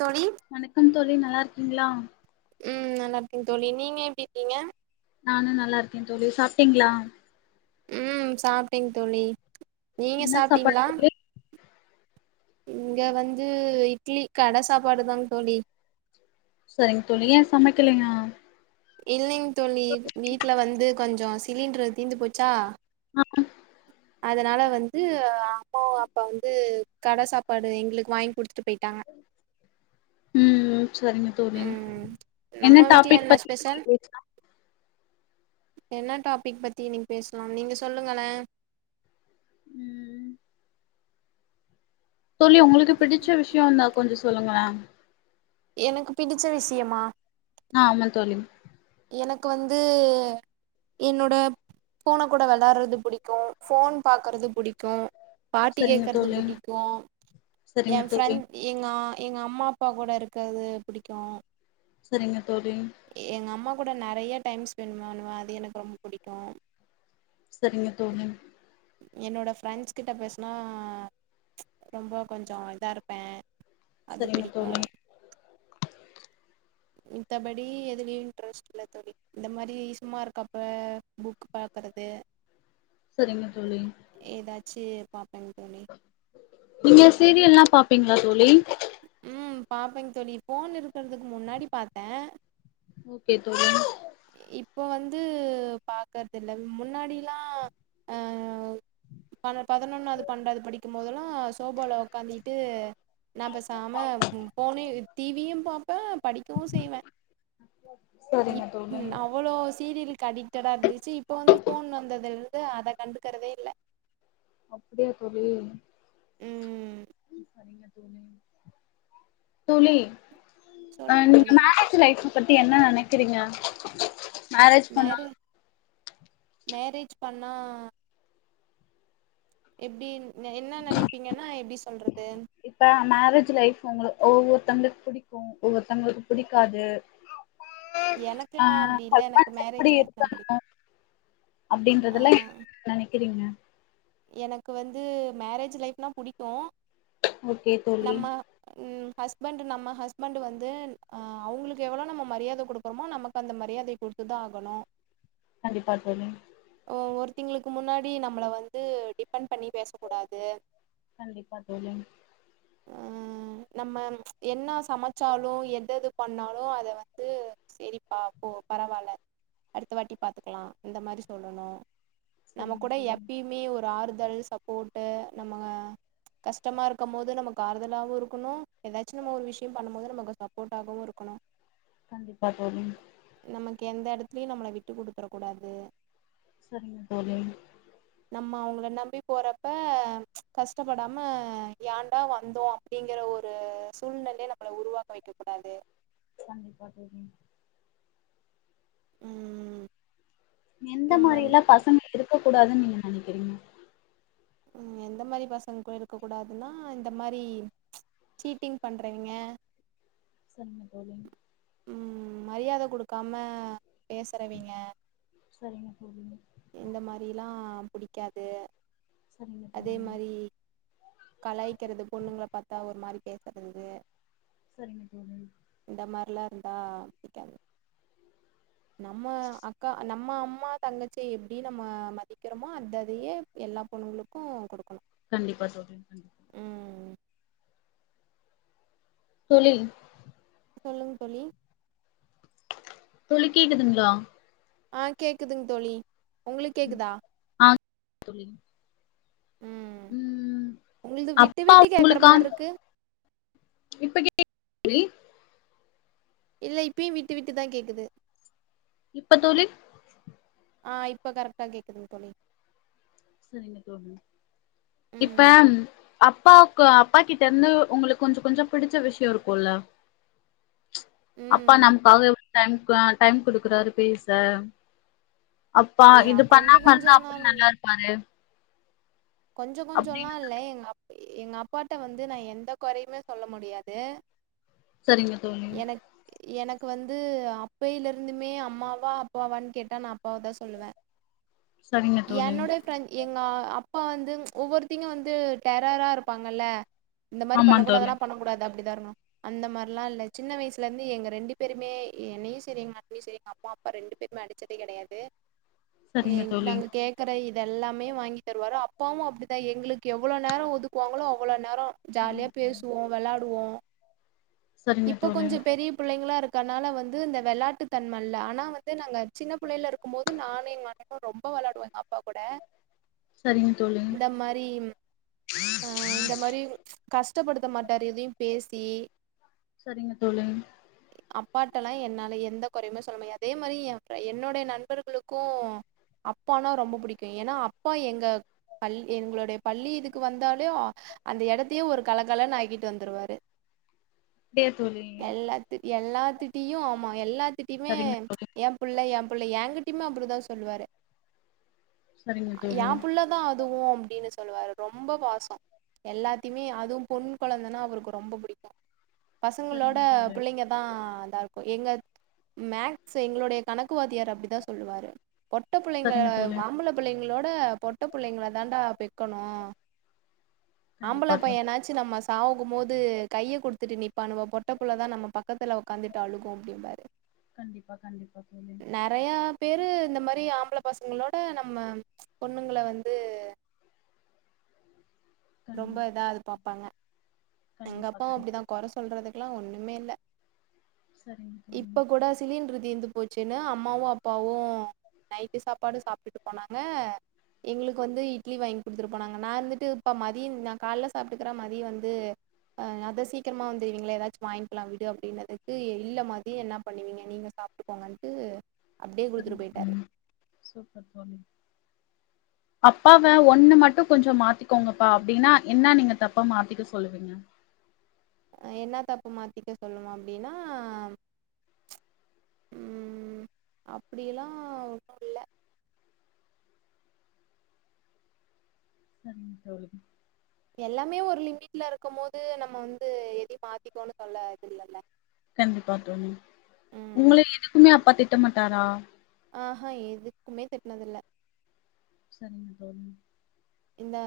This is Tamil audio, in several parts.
தோழி வணக்கம் தோழி நல்லாருக்கீங்களா? ம் நல்லாருக்கே தோழி நீங்க எப்புடி இருக்கீங்க? நானு நல்லா இருக்கே தோழி சாப்டீங்களா? ம் சாப்டேங் தோழி. நீங்க என்ன சாப்பாடு சாப்டீங்ளா தோழி இங்க வந்து இட்லி கட சாப்பாடுதாங் தோழி சரி தோழி ஏ சமைக்கலயா? இல்லேங் தோழி வீட்ல வந்து கொஞ்சோ சிலிண்ட்ரு தீந்து போச்சா ஆ அதனால வந்து அம்மா அப்பா வந்து கட சாப்பாடு எங்களுக்கு வாங் குடுத்துட்டு போயிட்டாங்க ம் சரிங்க தோழி ம் என்ன நம்ம வீட்ல டாபிக் என்ன பத்தி ஸ்பெஷல் [inaudible] லா என்ன டாபிக் பத்தி இன்னக்கி பேசலாம் நீங்க சொல்லுங்களே. ம் தோழி உங்களுக்கு பிடிச்ச விஷயோ இருந்தா கொஞ்சோ சொல்லுங்களே எனக்கு பிடிச்ச விஷயமா? ஆமா தோழி. எனக்கு வந்து என்னோட பூனக் கூட வெளாட்றது புடிக்கு ஃபோன் பாக்கறது புடிக்கு. பாட்டி சரிங்க கேக்கறது தோழி புடிக்கு சரிங்க ஏன் தோழி ஃப்ரெண்ட் எங்க அ எங்க அம்மா அப்பா கூட இருக்கறது புடிக்கும் சரிங்க தோழி. அம்மா கூட நறைய டைம் ஸ்பெண்ட் பண்ணுவே அது எனக்கு ரொம்ப புடிக்கு சரிங்க தோழி என்னோட ஃப்ரெண்ட்ஸ் கிட்ட பேசுனா ரொம்ப கொஞ்சோ இதா இருப்பே. அது சரிங்க பிடிக்கு. தோழி மித்தப்படி எதுலயு இன்ட்ரெஸ்ட் இல்ல தோழி இந்த மாரி சும்மா இருக்கப்ப புக்கு பாக்கறது சரிங்க தோழி. ஏதாச்சு பாப்பேங் தோழி நீங்க சீரியல்லா பாப்பீங்களா தோழி ம் பாப்பேங் தோழி, போன் இருக்கறதுக்கு முன்னாடி பாத்தே. ஓகே தோழி‌. இப்போ வந்து பாக்கற்து இல்ல, முன்னாடி லாம் அ பன பதனொன்னாது, பன்டாது படிக்கும் போதெல்லாம் சோபால உக்காந்திட்டு நா பெசாம போனு டிவியும் பாப்பே, படிக்கவும் செய்வே. சரிங்க தோழி உம் அவளோ சீரிலுக்கு கடிக்டடா இருந்துச்சு இப்ப வந்து போன் வந்ததுல இருந்து அத கண்டுக்கறதே இல்ல அப்படியா தோழி ம் ம் சரிங்க தோழி அஹ் சொல்லுங்க நீங்க தோழி மேரேஜ் லைஃப்பு பத்தி என்ன நனைக்கிறீங்க மேரேஜ் பண்ணா மேரே மேரேஜ் பண்ணா எப்டின் [unintelligible] என்ன நினைப்பீங்கன்னா எப்டி சொல்றது த்தங்களுக்கு புடிக்கும் ஒவ்வொருத்தங்களுக்கு புடிக்காது ஆ எனக்கெல்லாம் அப்டி இல்ல எனக்கு ஹஸ்பண்ட்ஸ் மேரேஜ் லைஃப் தான் புடிக் அப்படின்றதெல்லா [inaudible] நினைக்கிறீங்க எனக்கு வந்து மேரேஜ் லைஃப்னா புடிக்கும் ஓகே தோழி நம்ம உம்ம் ஹஸ்பண்டு நம்ம ஹஸ்பண்டு வந்து அஹ் அவுங்களுக்கு எவ்வளோ நம்ம மரியாதை குடுக்குறோமோ நமக்கு அந்த மரியாதைய குடுத்துதான் ஆகணும் கண்டிப்பா தோழி ஒவ்வொருத்திங்களுக்கு முன்னாடி நம்மள வந் வந்து டிபென்ட் பண்ணி பேசக்கூடாது கண்டிப்பா தோழி அஹ் நம்ம ப்ச் என்ன சமைச்சாலும் எந்த இது பண்ணாலும் அத வந்து செரிப்பா போ பரவால்ல அடுத்த வாட்டி பாத்துக்கலாம் இந்த மாதிரி சொல்லணும் சரிங்க தெரியுங்க இப்படி ஒரு ஆறுதல் சப்போர்ட் ட்டு நம்ம கஷ்டமா இருக்கும் போது நமக் ஆறுதலாவும் இருக்கணும் ஏதாச்சும் நம்ம ஒரு விஷயம் பண்ணும் போது நமக்கு சப்போர்ட்டாகவும் இருக்கணும். கண்டிப்பா தோழி எந்த எடத்துலயும் நம்மள விட்டு குடுத்துரக் கூடாது சரிங்க தோழி நம்ம அவுங்கள நம்பி போறப்ப ச் கஷ்டப்படாம ஏண்டா வந்தோம் அப்படிங்கிற ஒரு சூழ்நிலையை நம்மள உருவாக்க வைக்கக் கூடாது கண்டிப்பா புரியுது உம் உம் எந்த மாரியெல்லாம் பசங்க இருக்- க்கக் கூடாதுன்னு நீங்க நெனைக்கிறீங்க உம் எந்த மாதிரி பசங்க கூட இருக்க கூடாதுன்னா இந்த மாதிரி ச் சீட்டிங் பண்றவெங்க சொன்னாங்க போகலைனு உம் மரியாத கொடுக்காம பேசுறவைங்க செரிங்க போகுங்க இந்த மாரிலா புடிக்காது சரிங்க அதே தோழி மாரி கலாய்கிறது பொண்ணுங்ள பாத்தா ஒரு மாரி பேசுறது சரிங்க தோழி தான் [unintelligible] நம்ம அக்கா நம் மா அம்மா தங்கச் இப்ப எப்டி நம்ம மதிக்கிறோமோ அந்த அதையே எல்லா பொண்ணுங்களுக்கும் கொடுக் கண்டிப்பா சொல்றேன் தோழி தோழி சொல்லுங்க தோழி தோழி கேக்குதுங்களா ஆஹ் கேக்குதுங்க தோழி உங்களுக்கு ம். கேக்குதா தோழி ம் உம் உங்கள்து விட்டு அப்பா விட்டு கேக்குற உங்களுக்கான் மார்ருக்கு இப்ப கேக்கு [unintelligible] இல்ல இப்பயும் விட்டு விட்டுதான் கேக்குது இப்ப தோழி ஆஹ் இப்போ கரெக்டா கேக்குதுங் தோழி செரிங்க தோழி இப்ப ம் அப்பாவுக்கு அப்பா கிட்ட இருந்து உங்களுக்கு கொஞ்சம் கொஞ்சம் பிடிச்ச விஷயம் இருக்கும்ல அப்பா ம் நமக்காகவே டம் டைம் குடுக்குறாரு பேச அப்பா ஏ இது கொஞ்ச பண்ணாம கொஞ்ச இருந்தா அப்படி நாள் நல்லா இரு அது கொஞ்சம் கொஞ்சம்ல்லா இல்ல எங்க அப் எங்க அப்பாட்ட வந்து நான் எந்த குறையுமே சொல்ல முடியாது சரிங்க தோழி எனக் எனக்கு வந்து அப்பையில இருந்துமே அம்மாவா அப்பாவான்னு கேட்டா நான் அப்பாவ தான் சொல்லுவேன் சரிங்க தோழி என்னோடய பிரஃண் என் நா அப் அப்பா வந்து ஒவ்வொருத்திங்க வந்து டெரரா இருப்பாங்கல்ல இந்த மாரி ஆமா தோழி பண்ணக்கூடாதுனா பண்ணக்கூடாதுதா அப்டிதா இருக்கணும். அந்த மாரிலாம் இல்ல சின்ன வயசுல இருந்து எங்க ரெண்டு பேருமே என்னையும் செரி எங்க அண்ணனையும் செரி எங்க அம்மா அப்பா ரெண்டு பேருமே அடிச்சதே கெடையாது சரிங்க எங் தோழி நாங்க கேக்கற எல்லாமே வாங்கி தருவாரு அப்பாவும் அப்டிதா எங்களுக்கு எவ்வுளோ நேரோ ஒதுக்குவாங்களோ அவ்வளோ நேரோ ஜாலியா சரிங்க தோழி பேசுவோ வெளாடுவோ சரிங்க இப்ப தோழி கொஞ்சோ பெரிய பிள்ளைங்களா கனால வந்து இந்த வெளாட்டு தன்ம இல்ல ஆனா வந்து நாங்க சின்னப்புள்ளைல இருக்கும் போது நானு என் அண்ணனு ரொம்ப வெளாடுவோ எங்க அப்பாக்கூட சரிங்க தோழி இந்த மாரி அ இந்த மாரி கஷ்டப்படுத்த மாட்டார் எதையு பேசி சரிங்க தோழி அப்பாட்டலாம் என்னால எந்த கொறையுமே சொல்ல முடி அதே மாரி ஏ என்னுடைய நண்பர்களுக்கும் அப்பானா ரொம்ப புடிக்கும் ஏன்னா அப் அப்பா எங்க பள் எங்களுடைய பள்ளி இதுக்கு வந்தாலே அந்த எடத்தையே ஒரு கலகலன்னு ஆக்கிட்டு வந்துருவாரு அப்டியா தோழி எல்லாத்திட்டியு ஆமா எல்லா திட்டியுமே சரிங்க தோழி ஏன் புள்ள ஏன் புள்ள ஏங்கிட்டியுமே அப்டிதான் சொல்லுவாரு சரிங்க தோழி யான் புள்ளதா அதுவு அப்டின்னு சொல்லுவாரு ரொம்ப பாசோ எல்லாத்தியுமே அதுவும் பொண் கொழந்தன்னா அவருக்கு ரொம்ப புடிக்கு பசங்களோட சரிங்க தோழி புள்ளைங்க தா [unintelligible] எங்க மேக்ஸ் எங்களுடைய கணக் கணக்கு வாத்தியார் அப்டிதா சொல்லுவாரு பொட்டப்புள்ளைங்க சரிங்க தோழி ஆம்பள புள்ளைங்களோட பொட்டப் புள்ளைங்கள தான்டா பெக்கணு ஆம்பள கண்டிப்பா தோழி பையனாச்சு நம்ம சாகும் மோது கைய குடுத்துட்டு நிப்பானுவோ பொட்டப்புள்ள தா நம்ம பக்கத்துல உக்காந்துட்டு அழுகு அப்டிம்பாரு கண்டிப்பா கண்டிப்பா தோழி நெறைய பேரு இந்த மாரி ஆம்பள பசங்களோட நம் நம்ம பொண்ணுங்கள வந்து ரொம்ப கண்டிப்பா இதா அது பாப்பாங்க எங்க கண்டிப்பா அப்பவும் அப்டிதா கண்டிப்பா கொற சொல்றதுக்குலாம் ஒன் ஒன்னுமே இல்ல சரிங்க தோழி இப்ப கூட சிலிண்ட்ரு தீந்து போச்சின்னு அம்மாவு அப்பாவு நைட்டு சாப்பாடு சாப்டுட்டு போனாங்க எங்குளுக்கு வந்து இட்லி வாயிங் குடுத்துட்டு போனாங்க நா இருந்துட்டு இப்ப மத்தியந்தா கால்ல சாப்ட்டுக்கற மதியு வந்து ஆ அத்தா சீக்கிரமா வந்துருவீங்கிளே எதாச்சு வாயிங்கிலா விடு அப்டினதுக்கு ஏ இல்லா மதியு என்னா பண்ணுவீங்க நீங்க சாப்ட்டு போங்கன்ட்டு செரிங்க சூப்பர் தோழி அப்பாவே ஒன்னு மட்டு கொஞ்சோ மாத்திக்கோங்கப்பா அப்டினா என்னா நீங்க தப்ப மாத்தீக்க சொல்லுவீங்க ஆ என்னா தப்பு மாத்திக்க சொல்லுவோ அப்டினா ச்ச ம் அப்பிடியெல்லா ஒண்ணு இல்ல செரிங்க தோழி எல்லாமே ஒரு லிமிட்லருக்கும் மோது நம்ம வந்து எதியு மாத்திக்கோனு சொல்ல இது இல்லல்லே கண்டிப்பா தோழி ம் உங்கள எதுக்குமே அப்பாத் திட் டம் மாட்டாரா அஆ எதுக்குமே திட்னதில்ல செரிங்க தோழி இந்த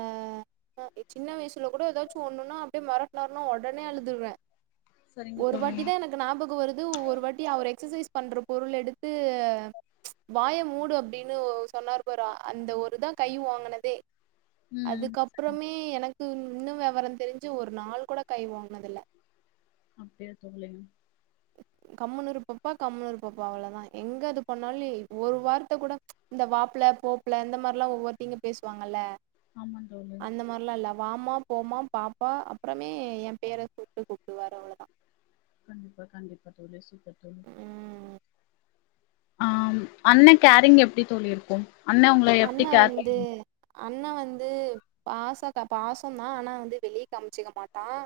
ஆ எ சின்ன வய்சுல கூட எதாச்சு ஒண்ணுனா அப்டே மெரட்னார்னா ஒடனே அழுதுர்வே சரிங்க ஒரு தோழி வாட்டிதே எனக்கு ஞாபகோ வருது ஒரு வாட்டி அவுரே க்ஸர்சைஸ் பண்ற பொருள் எடுத்து ச்ச வாய மூடு அப்டினு ஓ சொன்னாரு பாரு ஆ அந்த ஒருதா கை ஓங்கனதே ம் சரிங்க அதுக்கப்றமே எனக் து இன்னு வெவரந் தெரிஞ்சு ஒரு நாள் கூட கை ஓங்னதில்ல அப்டியா தோழி கம்முனுரு பப்பா கம்முனுரு பப்பா அவ்ளோதா எங்க அது பண்ணாலி ஒரு வார்த்தக் கூட ச்ச இந்த வாப்ல போப்ல இந்த மார்லா ஒவ்வொர்த்தீங்க பேசுவாங்கல்லே ஆமா தோழி வாமாம் போமாம் பாப்பா அப்றமே எ பேர கூப்ட்டு கூப்ட்டுவாரு அவ்ளோதா கண்டிப்பா கண்டிப்பா துளசி ட்ரெயினு ம் ஆ அண்ணே கேரிங் எப்படி தோழி இருக்கும் அண்ணே உங்கள எப்படி கேர் அண்ணே வந்து பாசக பாசந்தா ஆனா வந்து வெளிய காமிச்சிக்க மாட்டான்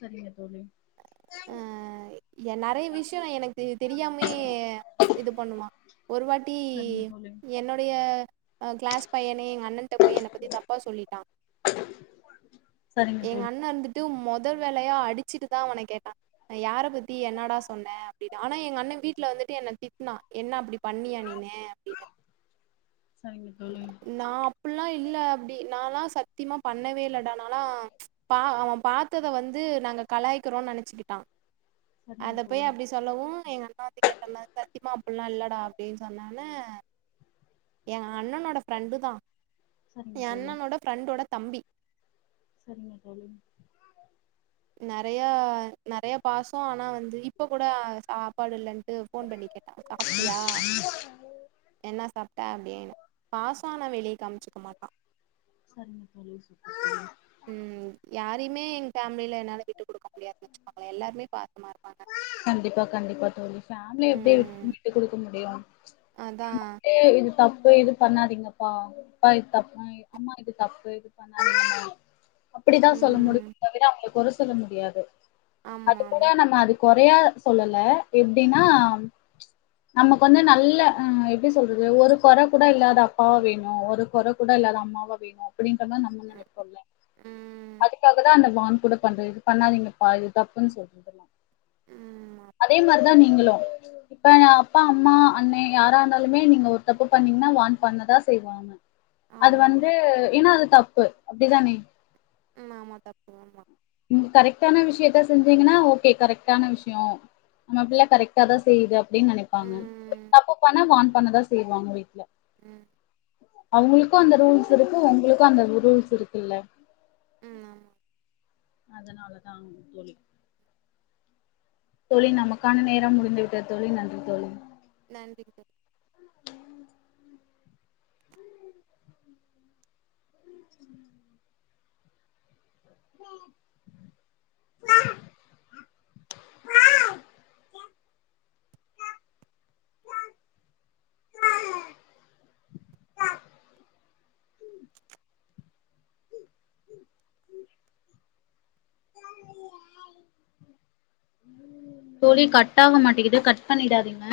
சரிங்க தோழி. அ எ நெறைய விஷயம் எனக்கு தெரிமயே இது பண்ணுவான் ஒரு வாட்டி சரிங்க தோழி. என்னுடைய அ க்ளாஸ் பையனே எங்க அண்ணன்ட்ட போய் என்ன பத்தி தப்பா சொல்லிட்டா சரிங்க எங்க தோழி. அண்ணே இருந்துட்டு மொ முதல் வேலையா அடிச்சிட்டுதா ஒனைய கேட்டா யார பத்தி என்னடா சொன்ன அப்படின் ஆனா எங்க அண்ணே வீட்ல வந்துட்டு என்ன திட்னான் என்ன அப்படி பண்ணியா நீனு அப்டினு சரிங்க தோழி. நா அப்புல்லா இல்ல அப்டி நால்லா சத்தியமா பண்ணவே இல்லடானாலா பா அவன் பாத்தத வந்து நாங்க கலாய்க்கிறோன் நெனச்சுக்கிட்டா சரிங்க அத தோழி. போய் அப்டி சொல்லவு எங்க அண்ணே வந்து கேட்டானா சத்திமா அப்புல்லா இல்லடா அப்படின்னு சொன்னோன எங்க அண்ணனோட ஃப்ரெண்டு தா சரிங்க என் தோழி. அண்ணனோட ஃப்ரெண்டோடத் தம்பி சரிங்க தோழி நறைய நறைய பாசம் ஆனா வந்து இப் இப்ப கூட சாப்பாடு இல்லன்ட்டு ஃபோன் பண்ணி கேட்டான் சாப்ட்டியா என்ன சாப்ட்ட அப்டின்னு பாசம் ஆனா வெளிய காம்ச்சிக்க மாட்டான் சரிங்க தோழி. சூப்பர் தோழி. உம் யாரையுமே எங்க ஃபேமிலில என்னால விட்டு குடுக்க முடியாதுன்னு வச்சுக்கோங்களே எல்லாருமே பாசமா இருப்பாங்க கண்டிப்பா கண்டிப்பா தோழி ஃபேமிலி எப்படி விட்டு குடுக்க முடியும் அதான். தப்பு இது பண்ணாதீங்கப்பா [unintelligible] ஆமா இது தப்பு இது [inaudible] அப்டித்தா சொல்ல முடியு ம் தவிர அவங்களுக்கு வந்து சொல்ல முடியாது அது ஆமா கூட ஆமா நம்ம அது கொறையா சொல்லல எப்டின்னா நமக்கு வந்து நல்ல அ எப்டி சொல்றது ஒரு கொற கூட இல்லாத அப்பாவா வேணு ஒரு கொற கூட இல்லாத அம்மா வா வேணு அப்டிங்கறதா நம்ம நெனைப்போல ம் அதுக்காக தா அந்த கூட பண்றது இது பண்ணாதீங்கப்பா இது தப்புன் சொல்றதுலா ம் அதே மாரி தா நீங்களு இப்ப அப்பா அம்மா அண்ணே யாரா இருந்தாலுமே நீங்க ஒரு தப்பு பண்ணீங்கன்னா வான் பண்ணதா செய்வாங்க அது ஆமா வந் து ஏன்னா அது தப்பு அப்படிதானே ம் ஆமா தப்பு ஆமா கரெக்டான விஷயத்த செஞ்சீங்கன்னா ஓகே கரெக்டான விஷயம் நம்ம பிள்ள கரெக்டா தா செய்யுது அப்டின்னு நெனைப்பாங்க ம் தப்பு பண்ணா வான் பண்ணதா செய்வாங்க வீட்ல ம் அவங்களுக்கு அந்த ரூல்ஸ் கண்டிப்பா இருக்கு ஒங்குளுக் கு அந்த ரூல்ஸ் இருக்குல்ல ம் ஆமா அதனாலதான் தோழி தோழி நமக்கான நேரம் முடிந்து விட்டது தோழி நன்றி தோழி நன்றிங் தோ தோழி கட் ஆக மாட்டிங்கிது கட் பண்ணிடாதீங்க